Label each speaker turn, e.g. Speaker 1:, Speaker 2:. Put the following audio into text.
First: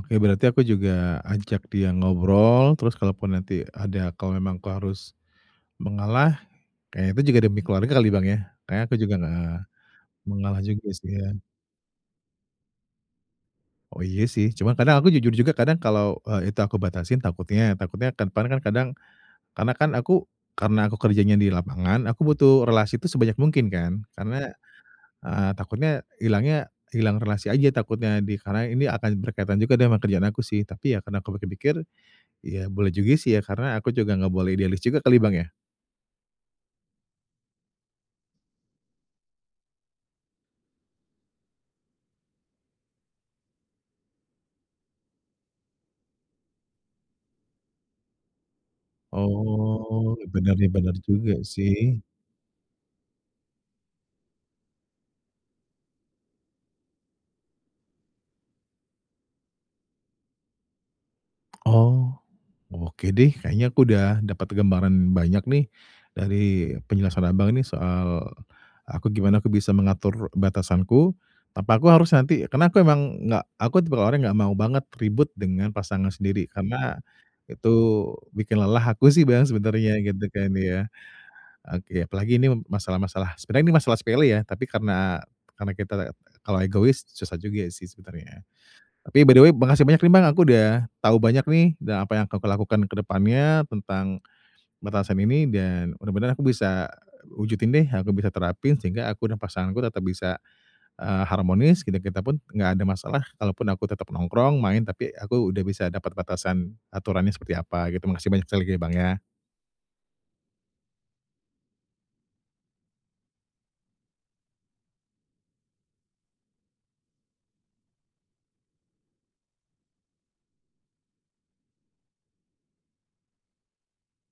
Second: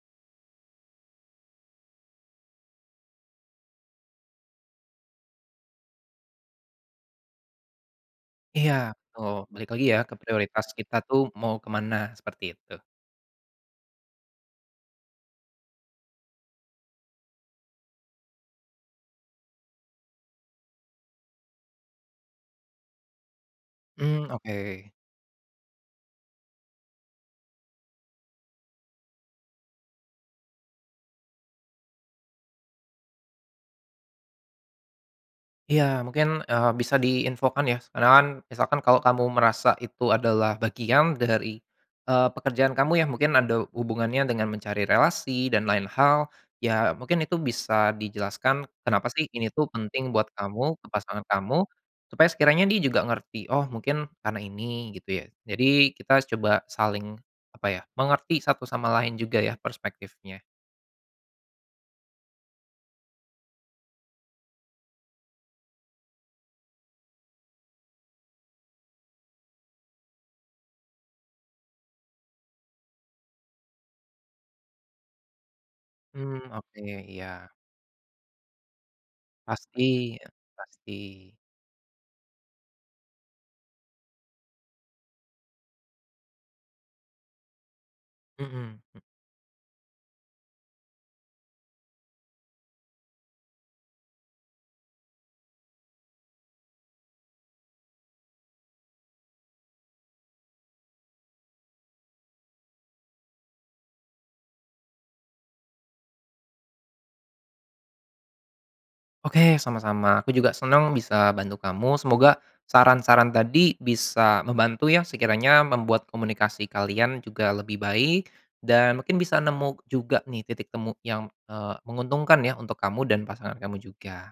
Speaker 1: Oke berarti aku juga ajak dia ngobrol, terus kalaupun nanti ada kalau memang aku harus mengalah, kayaknya itu juga demi keluarga kali Bang ya,
Speaker 2: Iya
Speaker 1: kayaknya aku juga,
Speaker 2: betul,
Speaker 1: eee,
Speaker 2: balik lagi ya ke
Speaker 1: mengalah
Speaker 2: prioritas
Speaker 1: juga,
Speaker 2: kita tuh
Speaker 1: kasian.
Speaker 2: mau ke mana, seperti itu.
Speaker 1: Oh iya sih, cuman kadang aku jujur juga kadang kalau, eee, itu aku batasin takutnya takutnya ke depan kan kadang karena kan aku, karena aku kerjanya di lapangan, aku butuh relasi itu sebanyak mungkin kan,
Speaker 2: Mmm,
Speaker 1: karena,
Speaker 2: oke.
Speaker 1: eee, takutnya hilangnya hilang relasi aja takutnya, di karena ini akan berkaitan juga dengan kerjaan aku sih, tapi ya karena aku pikir-pikir, ya boleh juga sih ya karena aku juga nggak boleh idealis juga kali Bang ya.
Speaker 2: Iya mungkin, eee, bisa diinfokan ya, s karena kan misalkan kalau kamu merasa itu adalah bagian dari, eee, pekerjaan kamu ya, mungkin ada hubungannya dengan mencari relasi dan lain hal, ya mungkin itu bisa dijelaskan kenapa sih ini tuh penting
Speaker 1: Oh,
Speaker 2: buat
Speaker 1: bener nih,
Speaker 2: kamu ke
Speaker 1: bener
Speaker 2: pasangan
Speaker 1: juga
Speaker 2: kamu,
Speaker 1: sih.
Speaker 2: supaya sekiranya dia juga ngerti, oh mungkin karena ini gitu ya. Jadi kita coba saling apa ya, mengerti satu sama lain juga ya perspektifnya.
Speaker 1: Oh, oke deh kayaknya aku udah dapet gambaran banyak nih dari penjelasan Abang nih soal aku gimana aku bisa mengatur batasanku, tanpa aku harus nanti karena aku emang gak aku tipe orang gak mau banget ribut dengan pasangan
Speaker 2: Mmm,
Speaker 1: sendiri,
Speaker 2: oke,
Speaker 1: karena
Speaker 2: iya.
Speaker 1: itu bikin lelah aku sih Bang sebenarnya
Speaker 2: Pasti,
Speaker 1: gitu kan ya.
Speaker 2: pasti.
Speaker 1: Oke apalagi ini masalah-masalah sebenernya ini masalah sepele ya tapi karena karena kita la kalau egois susah juga sih sebenarnya.
Speaker 2: Mhm. E
Speaker 1: Tapi by the way makasih banyak nih Bang aku udah tahu banyak nih dan apa yang akan aku lakukan ke depannya tentang batasan ini dan bener-bener aku bisa wujudin deh, aku bisa terapin sehingga aku dan pasanganku tetap bisa, eee, harmonis, kita-kita pun gak ada masalah, kalaupun aku tetep nongkrong, main, tapi aku udah bisa dapet batasan aturannya seperti apa gitu. Makasihh banyak sekali lagi Bang ya.
Speaker 2: Oke sama-sama, aku juga senang bisa bantu kamu, semoga saran-saran tadi bisa membantu ya, sekiranya membuat komunikasi kalian juga lebih baik, dan mungkin bisa nemu juga nih titik temu yang, eee, menguntungkan ya, untuk kamu dan pasangan kamu juga.